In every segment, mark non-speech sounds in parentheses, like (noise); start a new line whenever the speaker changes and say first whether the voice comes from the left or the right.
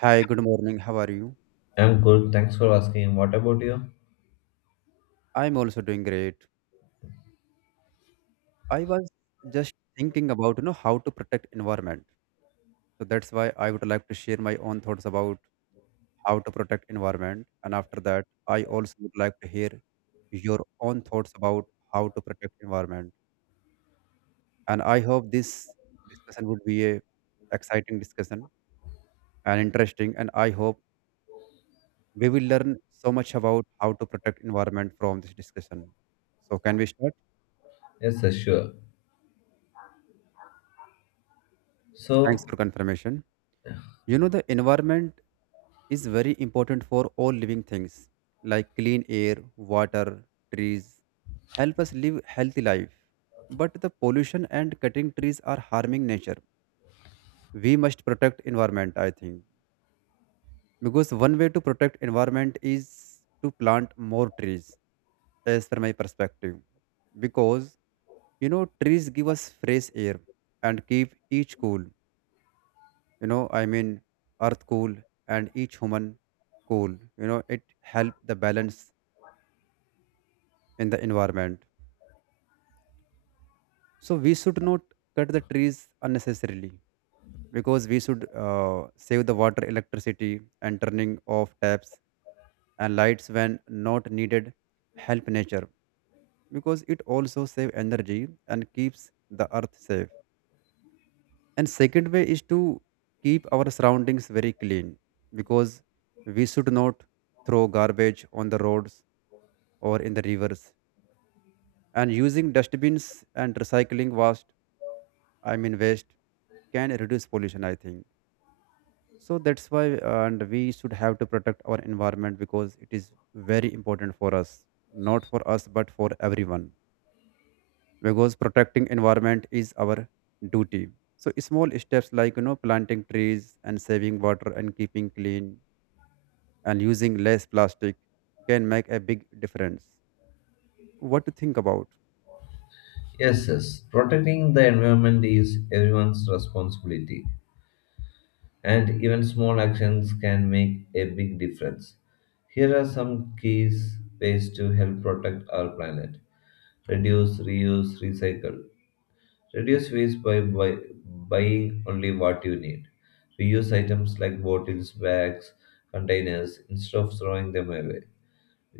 right: Hi, good morning. How are you?
left: I'm good. Thanks for asking. What about you?
right: I'm also doing great. I was just thinking about, how to protect environment. So that's why I would like to share my own thoughts about how to protect environment. And after that, I also would like to hear your own thoughts about how to protect environment. And I hope this discussion would be a exciting discussion and interesting. And I hope we will learn so much about how to protect environment from this discussion. So can we start?
left: Yes, sir, sure.
right: Thanks for
left: So,
right: confirmation. You know, the environment is very important for all living things like clean air, water, trees help us live healthy life. But the pollution and cutting trees are harming nature. We must protect environment, I think. Because one way to protect environment is to plant more trees, as per my perspective. Because trees give us fresh air and keep each cool. I mean earth cool and each human cool, it help the balance in the environment, so we should not cut the trees unnecessarily, because we should save the water electricity, and turning off taps and lights when not needed help nature, because it also save energy and keeps the earth safe. And second way is to keep our surroundings very clean, because we should not throw garbage on the roads or in the rivers. And using dustbins and recycling waste, I mean waste, can reduce pollution. I think so. That's why, and we should have to protect our environment because it is very important for us, not for us, but for everyone. Because protecting environment is our duty. So small steps like planting trees and saving water and keeping clean and using less plastic can make a big difference. What to think about?
left: yes, yes, protecting the environment is everyone's responsibility, and even small actions can make a big difference. Here are some keys ways to help protect our planet: reduce, reuse, recycle. Reduce waste by buying only what you need. Reuse items like bottles, bags, containers instead of throwing them away.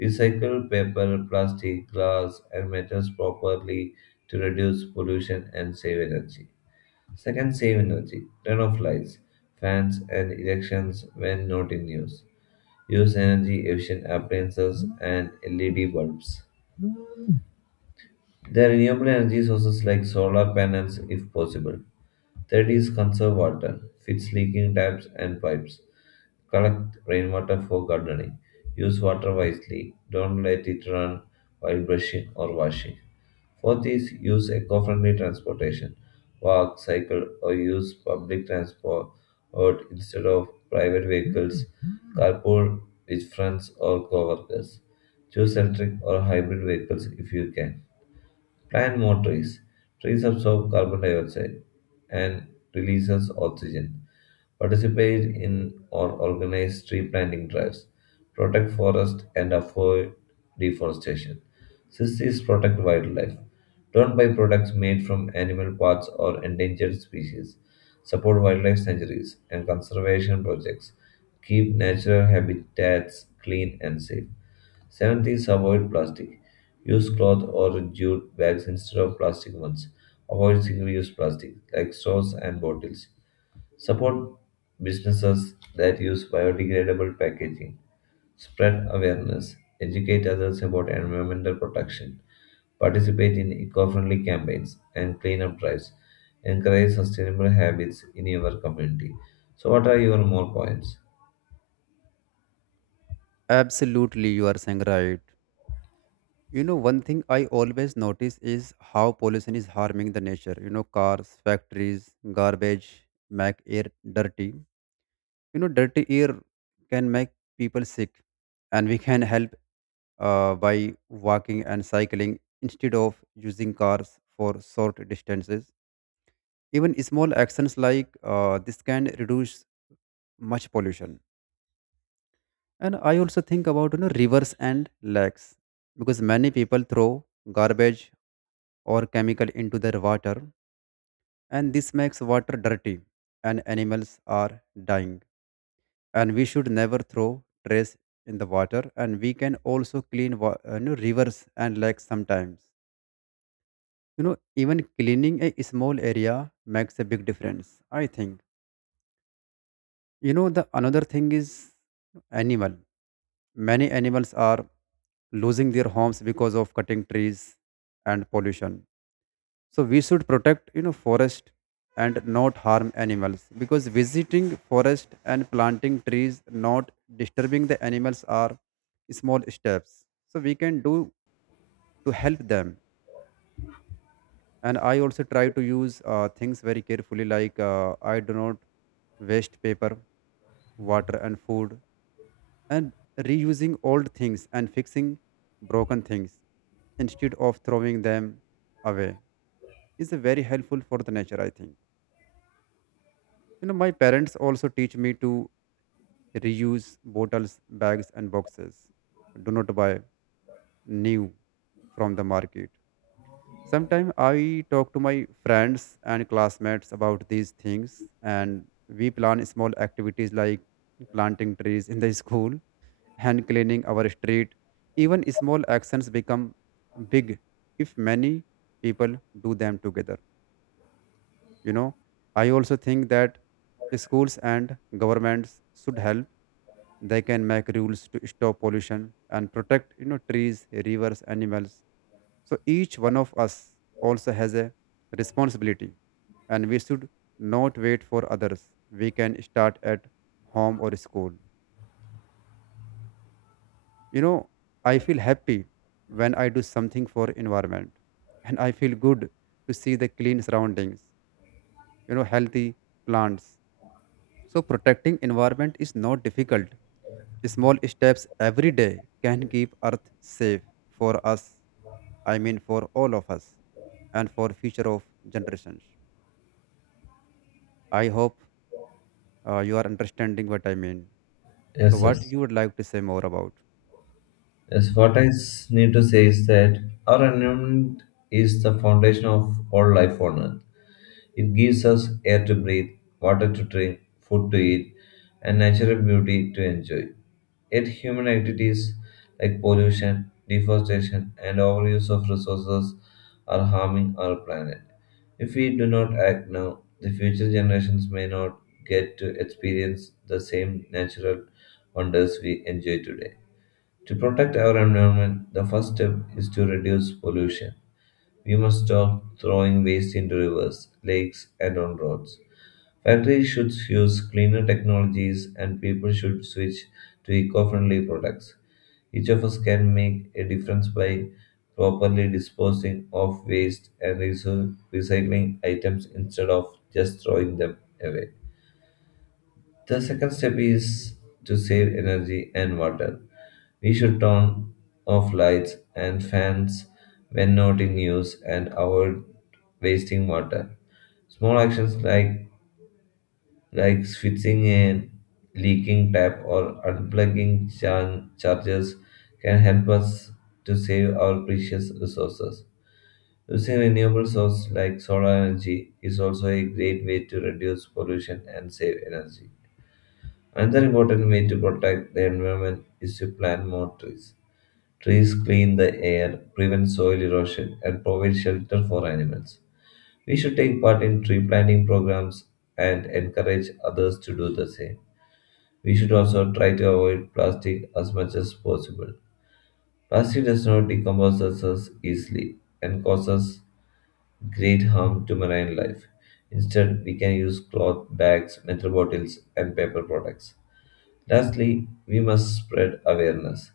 left: Recycle paper, plastic, glass, and metals properly to reduce pollution and save energy. Second, save energy. Turn off lights, fans, and elections when not in use. Use energy efficient appliances and LED bulbs. There are renewable energy sources like solar panels, if possible. Third is conserve water, fix leaking taps and pipes, collect rainwater for gardening, use water wisely, don't let it run while brushing or washing. Fourth is use eco friendly transportation, walk, cycle, or use public transport or instead of private vehicles, carpool with friends or coworkers. Choose electric or hybrid vehicles if you can. Plant more trees. Trees absorb carbon dioxide and releases oxygen. Participate in or organize tree planting drives. Protect forest and avoid deforestation. Sixth is protect wildlife. Don't buy products made from animal parts or endangered species. Support wildlife sanctuaries and conservation projects. Keep natural habitats clean and safe. Seventh is avoid plastic. Use cloth or jute bags instead of plastic ones. Avoid single use plastic like straws and bottles. Support businesses that use biodegradable packaging. Spread awareness. Educate others about environmental protection. Participate in eco friendly campaigns and cleanup drives. Encourage sustainable habits in your community. So, what are your more points?
right: Absolutely, you are saying right. You know, one thing I always notice is how pollution is harming the nature. You know, cars, factories, garbage make air dirty. You know, dirty air can make people sick, and we can help by walking and cycling instead of using cars for short distances. Even small actions like this can reduce much pollution. And I also think about, rivers and lakes, because many people throw garbage or chemical into their water, and this makes water dirty and animals are dying. And we should never throw trash in the water, and we can also clean rivers and lakes sometimes. You know, even cleaning a small area makes a big difference, I think. You know, the another thing is animal. Many animals are losing their homes because of cutting trees and pollution, so we should protect, forest, and not harm animals, because visiting forest and planting trees, not disturbing the animals, are small steps so we can do to help them. And I also try to use things very carefully, like I do not waste paper, water, and food. And reusing old things and fixing broken things instead of throwing them away is very helpful for the nature, I think. You know, my parents also teach me to reuse bottles, bags, and boxes. Do not buy new from the market. Sometimes I talk to my friends and classmates about these things, and we plan small activities like planting trees in the (laughs) school and cleaning our street. Even small actions become big if many people do them together. You know, I also think that schools and governments should help. They can make rules to stop pollution and protect, trees, rivers, animals. So each one of us also has a responsibility, and we should not wait for others. We can start at home or school. You know, I feel happy when I do something for environment, and I feel good to see the clean surroundings, healthy plants. So protecting environment is not difficult. Small steps every day can keep Earth safe for us, I mean for all of us, and for future of generations. I hope you are understanding what I mean. So,
left: Yes,
right: what
left: yes.
right: you would like to say more about?
left: Yes, what need to say is that our environment is the foundation of all life on Earth. It gives us air to breathe, water to drink, food to eat, and natural beauty to enjoy. Yet, human activities like pollution, deforestation, and overuse of resources are harming our planet. If we do not act now, the future generations may not get to experience the same natural wonders we enjoy today. To protect our environment, the first step is to reduce pollution. We must stop throwing waste into rivers, lakes, and on roads. Factories should use cleaner technologies, and people should switch to eco friendly products. Each of us can make a difference by properly disposing of waste and recycling items instead of just throwing them away. The second step is to save energy and water. We should turn off lights and fans when not in use and avoid wasting water. Small actions like switching a leaking tap or unplugging chargers can help us to save our precious resources. Using renewable sources like solar energy is also a great way to reduce pollution and save energy. Another important way to protect the environment is to plant more trees. Trees clean the air, prevent soil erosion, and provide shelter for animals. We should take part in tree planting programs and encourage others to do the same. We should also try to avoid plastic as much as possible. Plastic does not decompose as easily and causes great harm to marine life. Instead, we can use cloth bags, metal bottles, and paper products. Lastly, we must spread awareness.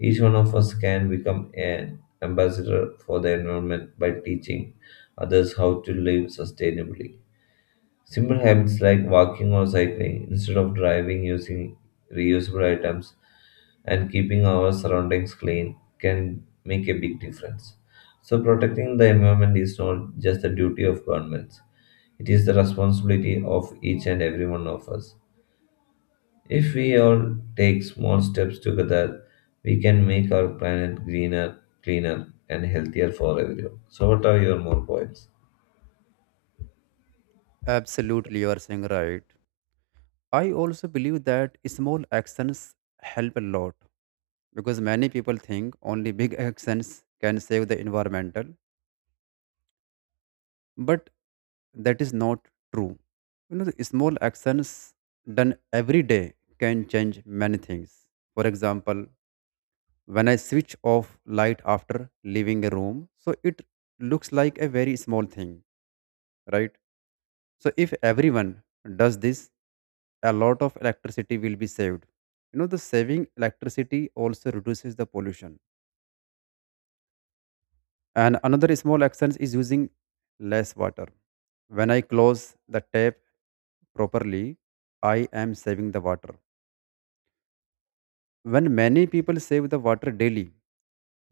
left: Each one of us can become an ambassador for the environment by teaching others how to live sustainably. Simple habits like walking or cycling instead of driving using reusable items and keeping our surroundings clean can make a big difference. So, protecting the environment is not just the duty of governments, it is the responsibility of each and every one of us. If we all take small steps together, we can make our planet greener, cleaner, and healthier for everyone. So, what are your more points?
right: Absolutely, you are saying right. I also believe that small actions help a lot, because many people think only big (laughs) actions can save the environmental, but that is not true. You know, the small actions done every day can change many things. For example, when I switch off light after leaving a room, so it looks like a very small thing, right? So if everyone does this, a lot of electricity will be saved. You know, the saving electricity also reduces the pollution. And another small action is using less water. When I close the tap properly, I am saving the water. When many people save the water daily,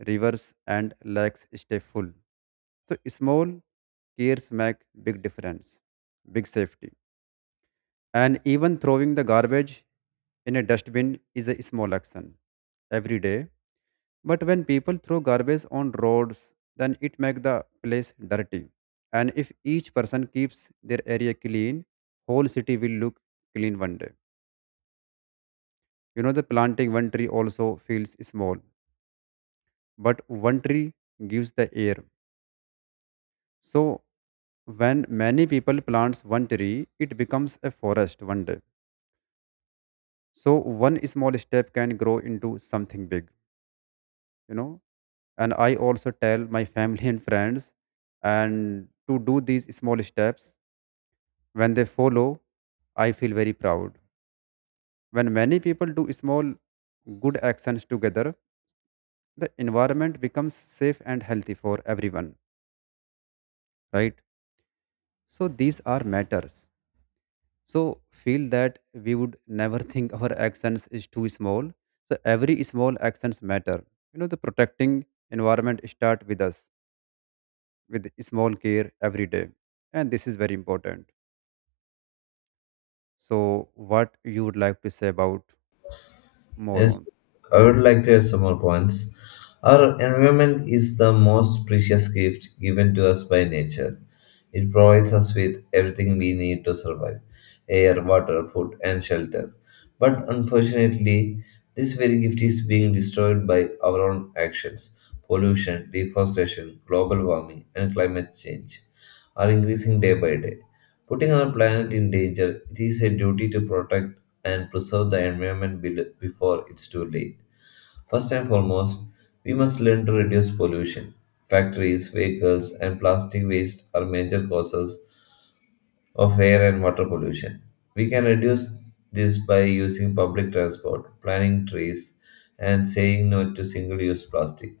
right: rivers and lakes stay full. So small cares make big difference, big safety. And even throwing the garbage in a dustbin is a small action every day. But when people throw garbage on roads, then it makes the place dirty. And if each person keeps their area clean, whole city will look clean one day. You know, the planting one tree also feels small, but one tree gives the air. So when many people plants one tree, it becomes a forest one day. So one small step can grow into something big, you know. And I also tell my (laughs) family and friends and to do these small steps. When they follow, I feel very proud. When many people do small good actions together, the environment becomes safe and healthy for everyone, right? So these are matters. So feel that we would never (laughs) think our actions is too small. So every small actions matter. You know, the protecting environment start with us with small care every day. And this is very important. So what you would like to say about more on?
left: Yes, I would like to add some more points. Our environment is the most precious gift given to us by nature. It provides us with everything we need to survive air, water, food, and shelter. But unfortunately, this very gift is being destroyed by our own actions pollution, deforestation, global warming, and climate change are increasing day by day. Putting our planet in danger, it is a duty to protect and preserve the environment before it's too late. First and foremost, we must learn to reduce pollution. Factories, vehicles, and plastic waste are major causes of air and water pollution. We can reduce this by using public transport, planting trees, and saying no to single use plastic.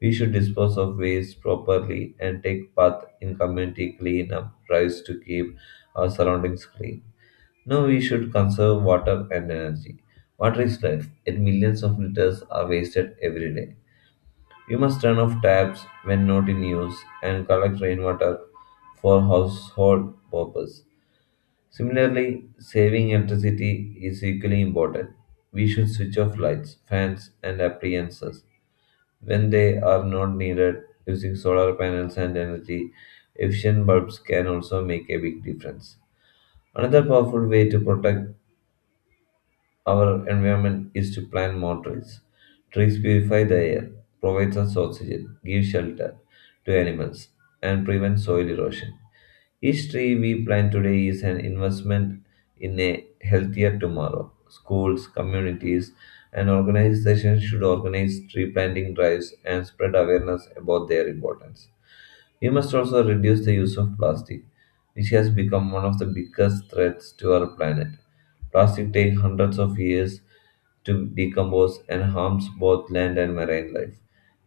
left: We should dispose of waste properly and take part in community cleanup drives to keep our surroundings clean. No, we should conserve water and energy. Water is life, yet millions of liters are wasted every day. We must turn off taps when not in use and collect rainwater for household purpose. Similarly, saving electricity is equally important. We should switch off lights, fans, and appliances when they are not needed. Using solar panels and energy efficient bulbs can also make a big difference. Another powerful way to protect our environment is to plant more trees. Trees purify the air, provides us oxygen, give shelter to animals, and prevent soil erosion. Each tree we plant today is an investment in a healthier tomorrow. Schools, communities, and organizations should organize tree planting drives and spread awareness about their importance. We must also reduce the use of plastic, which has become one of the biggest threats to our planet. Plastic takes hundreds of years to decompose and harms both land and marine life.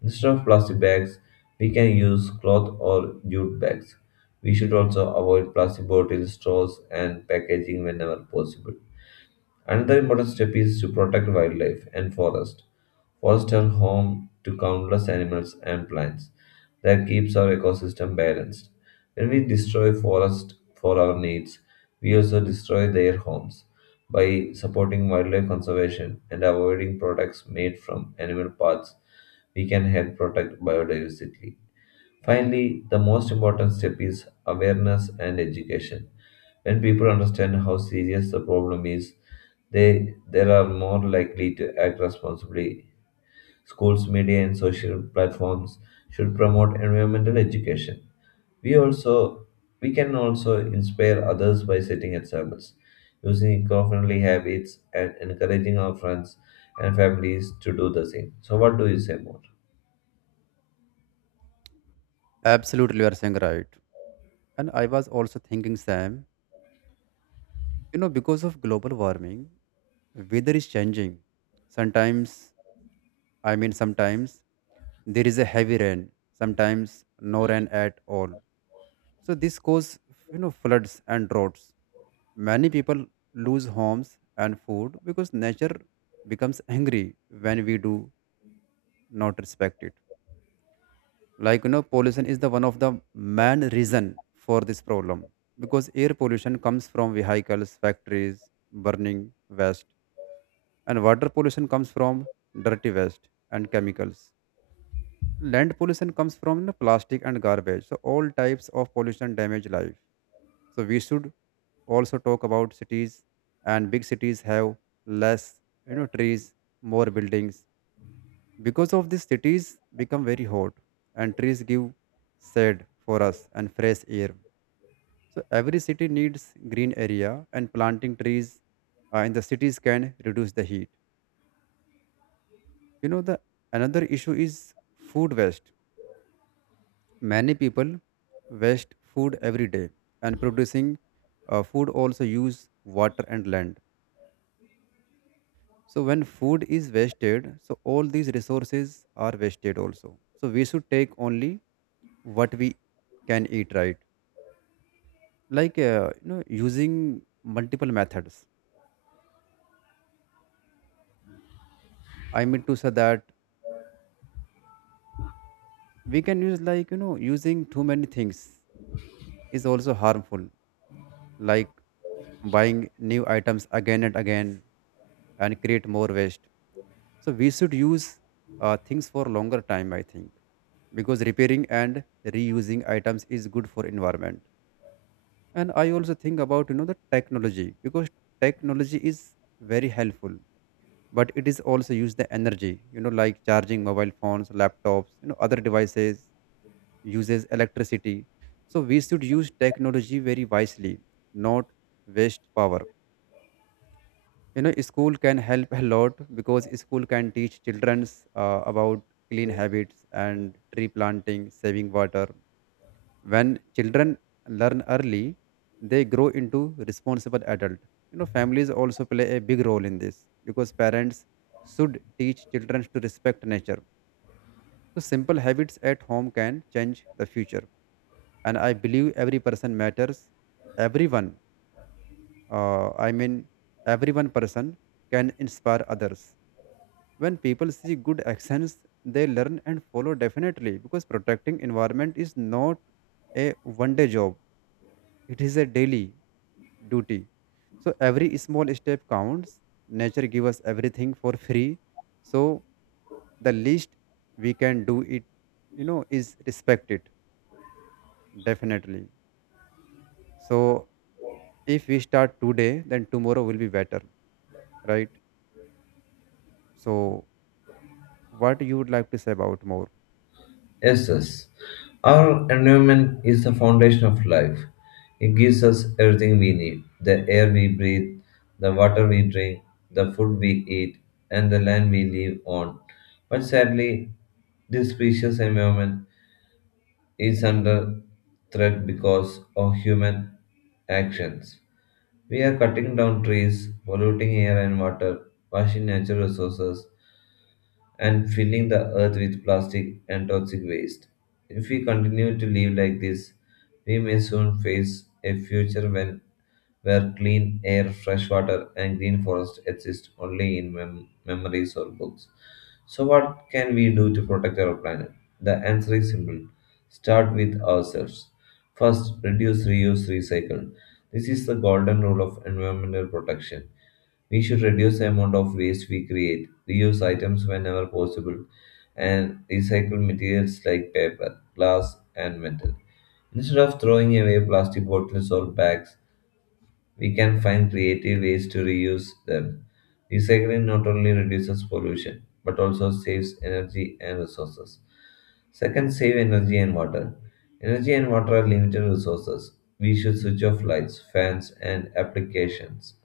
left: Instead of plastic bags, we can use cloth or jute bags. We should also avoid plastic bottles, straws, and packaging whenever possible. Another important step is to protect wildlife and forest. Forests are home to countless animals and plants that keeps our ecosystem balanced. When we destroy forests for our needs, we also destroy their homes. By supporting wildlife conservation and avoiding products made from animal parts, we can help protect biodiversity. Finally, the most important step is awareness and education. When people understand how serious the problem is, they are more likely to act responsibly. Schools, media, and social platforms should promote environmental education. We also we can also inspire others by setting examples, using eco-friendly habits, and encouraging our friends and families to do the same. So, what do you say more?
right: Absolutely, you are saying right. And I was also thinking, Sam, you know, because of global warming, weather is changing. Sometimes, sometimes there is a heavy rain, sometimes no rain at all. So this causes, you know, floods and droughts. Many people lose homes and food because nature becomes angry when we do not respect it. Like, pollution is the one of the main reason for this problem, because air pollution comes from vehicles, factories, burning waste, and water pollution comes from dirty waste and chemicals. Land pollution comes from the plastic and garbage. So all types of pollution damage life. So we should also talk about cities. And big cities have less, trees, more buildings. Because of this, cities become very hot, and trees give shade for us and fresh air. So every city needs green area, and planting trees in the cities can reduce the heat. You know, the another issue is food waste. Many people waste food every day, and producing food also use water and land. So when food is wasted, so all these resources are wasted also. So we should take only what we can eat, right? Like, using multiple methods, I mean to say that we can use, like, using too many things is also harmful, like buying new items again and again and create more waste. So we should use things for longer time, I think, because repairing and reusing items is good for environment. And I also think about, the technology, because technology is very helpful, but it is also use the energy. You know, like charging mobile phones, laptops, other devices uses electricity. So we should use technology very wisely, not waste power. You know, school can help a lot, because school can teach children about clean habits and tree planting, saving water. When children learn early, they grow into responsible adult. You know, families also play a big role in this, because parents should teach children to respect nature. So simple habits at home can change the future. And I believe every person matters. Everyone uh, i mean every one person can inspire others. When people see good actions, they learn and follow definitely, because protecting environment is not a one day job, it is a daily duty. So every small step counts. Nature gives us everything for free. So the least we can do it, you know, is respect it definitely. So if we start today, then tomorrow will be better, right? So what you would like to say about more?
left: Yes, yes. Our environment is the foundation of life. It gives us everything we need the air we breathe, the water we drink, the food we eat, and the land we live on. But sadly, this precious environment is under threat because of human actions. We are cutting down trees, polluting air and water, washing natural resources, and filling the earth with plastic and toxic waste. If we continue to live like this, we may soon face a future when where clean air, fresh water, and green forest exist only in memories or books. So, what can we do to protect our planet? The answer is simple start with ourselves. First, reduce, reuse, recycle. This is the golden rule of environmental protection. We should reduce the amount of waste we create, reuse items whenever possible, and recycle materials like paper, glass, and metal. Instead of throwing away plastic bottles or bags, we can find creative ways to reuse them. Recycling not only reduces pollution but also saves energy and resources. Second, save energy and water. Energy and water are limited resources. We should switch off lights, fans, and applications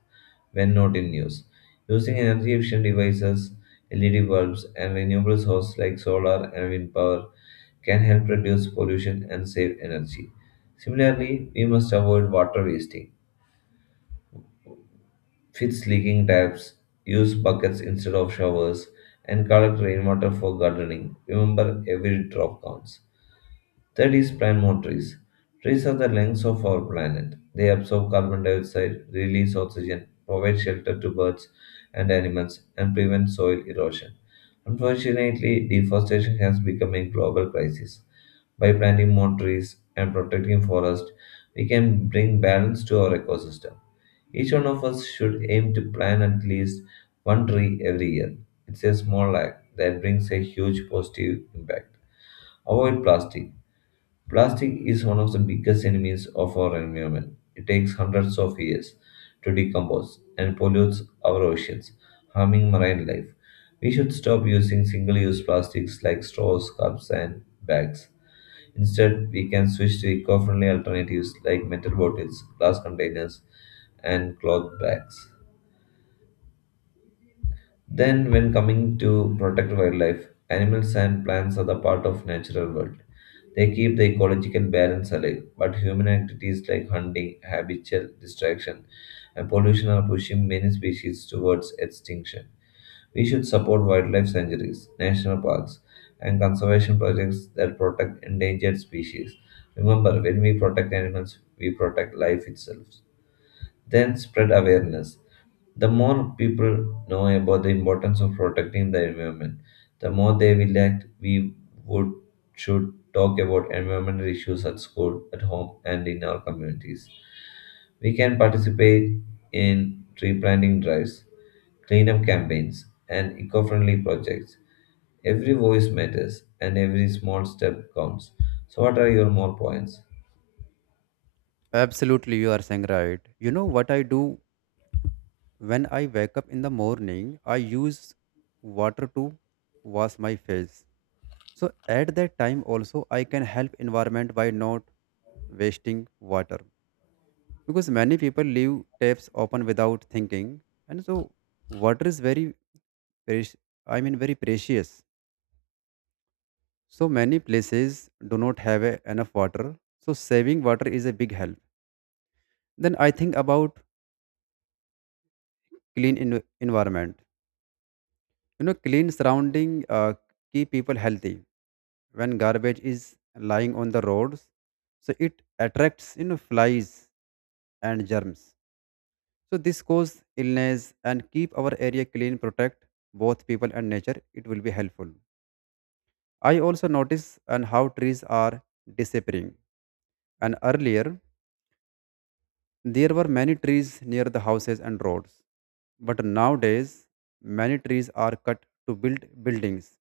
left: when not in use. Using energy efficient devices, LED bulbs, and renewable sources like solar and wind power can help reduce pollution and save energy. Similarly, we must avoid water wasting. Fix leaking taps, use buckets instead of showers, and collect rainwater for gardening. Remember, every drop counts. Third is plant trees. Trees are the lungs of our planet. They absorb carbon dioxide, release oxygen, provide shelter to birds and animals, and prevent soil erosion. Unfortunately, deforestation has become a global crisis. By planting more trees and protecting forests, we can bring balance to our ecosystem. Each one of us should aim to plant at least one tree every year. It's a small act that brings a huge positive impact. Avoid plastic. Plastic is one of the biggest enemies of our environment. It takes hundreds of years to decompose and pollutes our oceans, harming marine life. We should stop using single use plastics like straws, cups, and bags. Instead, we can switch to eco friendly alternatives like metal bottles, glass containers, and cloth bags. Then, when coming to protect wildlife, animals and plants are the part of natural world. They keep the ecological balance alive, but human activities like hunting, habitual distraction, and pollution are pushing many species towards extinction. We should support wildlife sanctuaries, national parks, and conservation projects that protect endangered species. Remember, when we protect animals, we protect life itself. Then spread awareness. The more people know about the importance of protecting the environment, the more they will act. We would should talk about environmental issues at school, at home, and in our communities. We can participate in tree planting drives, cleanup campaigns, and eco-friendly projects. Every voice matters, and every small step counts. So, what are your more points?
right: Absolutely, you are saying right. You know what I do when I wake up in the morning? I use water to wash my face. So at that time also I can help environment by not wasting water, because many people leave taps open without thinking. And so water is very preci- very precious. So many places do not have enough water. So saving water is a big help. Then I think about clean environment. You know, clean surrounding keep people healthy. When garbage is lying on the roads, so it attracts, you know, flies and germs. So this cause illness, and keep our area clean, protect both people and nature. It will be helpful. I also notice and how trees are disappearing. And earlier there were many trees near the houses and roads, but nowadays many trees are cut to build buildings.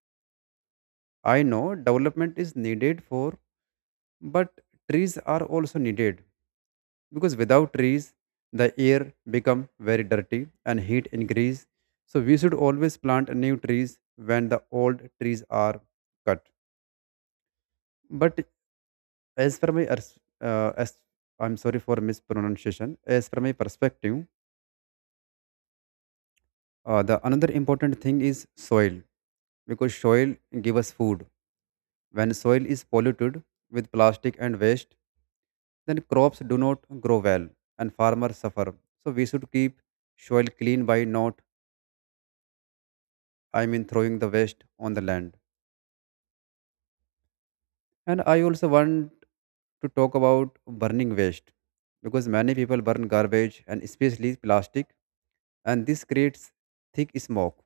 right: I know development is needed for, but trees are also needed, because without trees the air become very dirty and heat increase. So we should always plant new trees when the old trees are cut. But as per my ers- as I'm sorry for mispronunciation. As per my perspective, the another important thing is soil, because soil give us food. When soil is polluted with plastic and waste, then crops do not grow well and farmers suffer. So we should keep soil clean by not, throwing the waste on the land. And I also want to talk about burning waste, because many people burn garbage and especially plastic, and this creates thick smoke.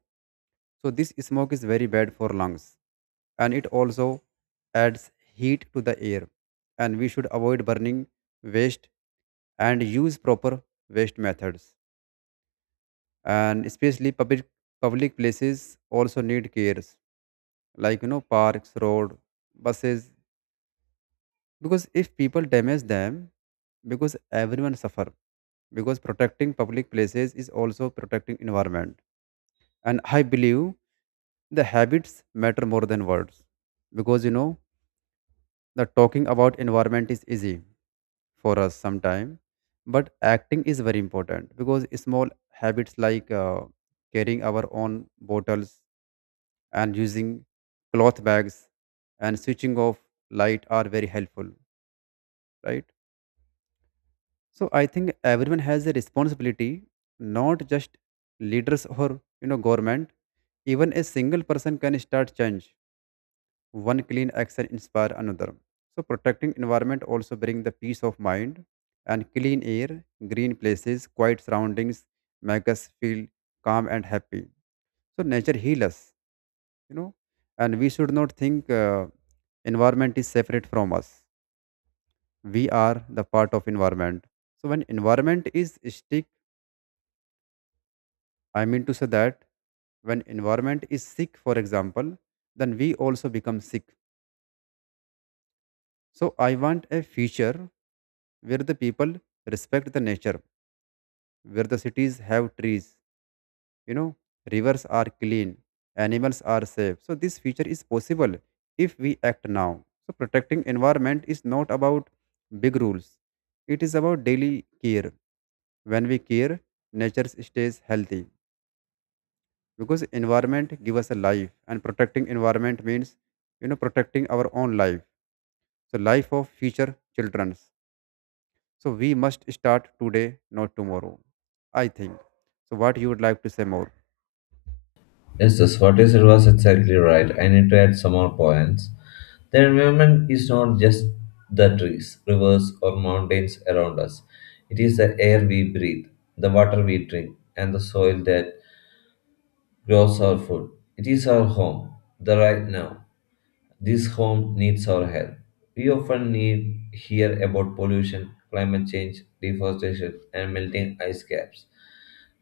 right: So this smoke is very bad for lungs, and it also adds heat to the air. And we should avoid burning waste and use proper waste methods. And especially public places also need cares, like, you know, parks, road, buses, because if people damage them, because everyone suffer, because protecting public places is also protecting environment. And I believe the habits matter more than words, because, you know, the talking about environment is easy for us sometime, but acting is very important, because small habits like carrying our own bottles and using cloth bags and switching off light are very helpful, right? So I think everyone has a responsibility, not just leaders or, you know, government. Even a single person can start change. One clean action inspire another. So protecting environment also bring the peace of mind, and clean air, green places, quiet surroundings make us feel calm and happy. So nature heal us, you know. And we should not think environment is separate from us. We are the part of environment. So when environment is stick I mean to say that when environment is sick, for example, then we also become sick. So I want a future where the people respect the nature, where the cities have trees, you know, rivers are clean, animals are safe. So this future is possible if we act now. So protecting environment is not about big rules. It is about daily care. When we care, nature stays healthy. Because environment give us a life, and protecting environment means, you know, protecting our own life. So life of future children's. So we must start today, not tomorrow, I think. So what you would like to say more?
left: Yes, yes, what you said was exactly right. I need to add some more points. The environment is not just the trees, rivers, or mountains around us. It is the air we breathe, the water we drink, and the soil that grows our food. It is our home, the right now. This home needs our help. We often need hear about pollution, climate change, deforestation, and melting ice caps.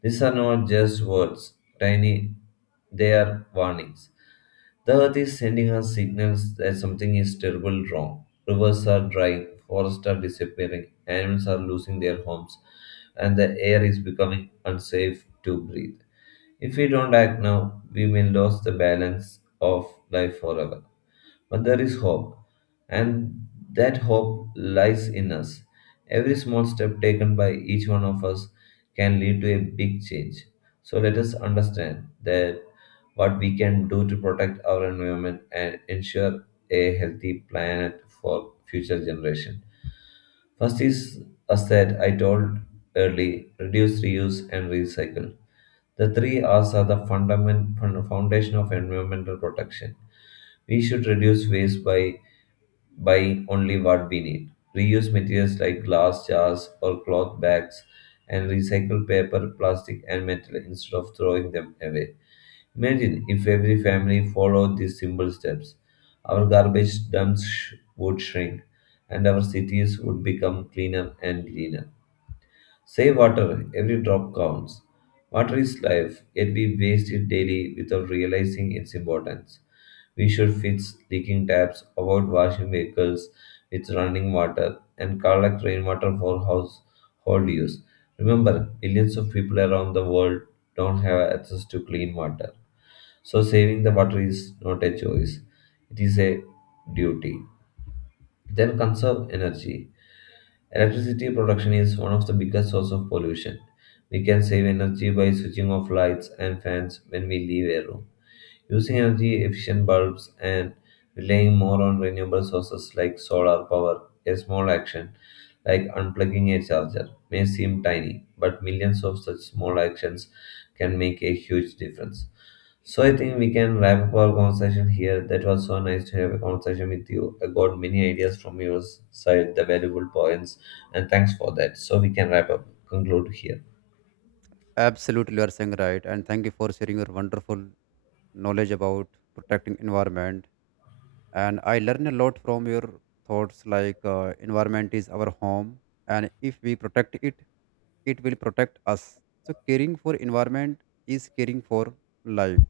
left: These are not just words, tiny, they are warnings. The earth is sending us signals that something is terribly wrong. Rivers are drying, forests are disappearing, animals are losing their homes, and the air is becoming unsafe to breathe. If we don't act now, we may lose the balance of life forever. But there is hope, and that hope lies in us. Every small step taken by each one of us can lead to a big change. So let us understand that what we can do to protect our environment and ensure a healthy planet for future generations. First is as that I told early, reduce, reuse, and recycle. The three R's are the foundation of environmental protection. We should reduce waste by buy only what we need. Reuse materials like glass jars or cloth bags and recycle paper, plastic, and metal instead of throwing them away. Imagine if every family followed these simple steps. Our garbage dumps would shrink and our cities would become cleaner and greener. Save water, every drop counts. Water is life, yet we waste it daily without realizing its importance. We should fix leaking taps, avoid washing vehicles with running water, and collect rainwater for household use. Remember, millions of people around the world don't have access to clean water. So, saving the water is not a choice, it is a duty. Then, conserve energy. Electricity production is one of the biggest sources of pollution. We can save energy by switching off lights and fans when we leave a room, using energy efficient bulbs, and relying more on renewable sources like solar power. A small action like unplugging a charger may seem tiny, but millions of such small actions can make a huge difference. So I think we can wrap up our conversation here. That was so nice to have a conversation with you. I got many ideas from your side, the valuable points, and thanks for that. So we can wrap up, conclude here.
right: Absolutely, you are saying right, and thank you for sharing your wonderful knowledge about protecting environment. And I learn a lot from your thoughts, like environment is our home, and if we protect it, it will protect us. So caring for environment is caring for life.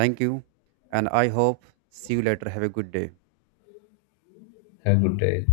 right: Thank you, and I hope see you later. Have a good day.
left: Have a good day.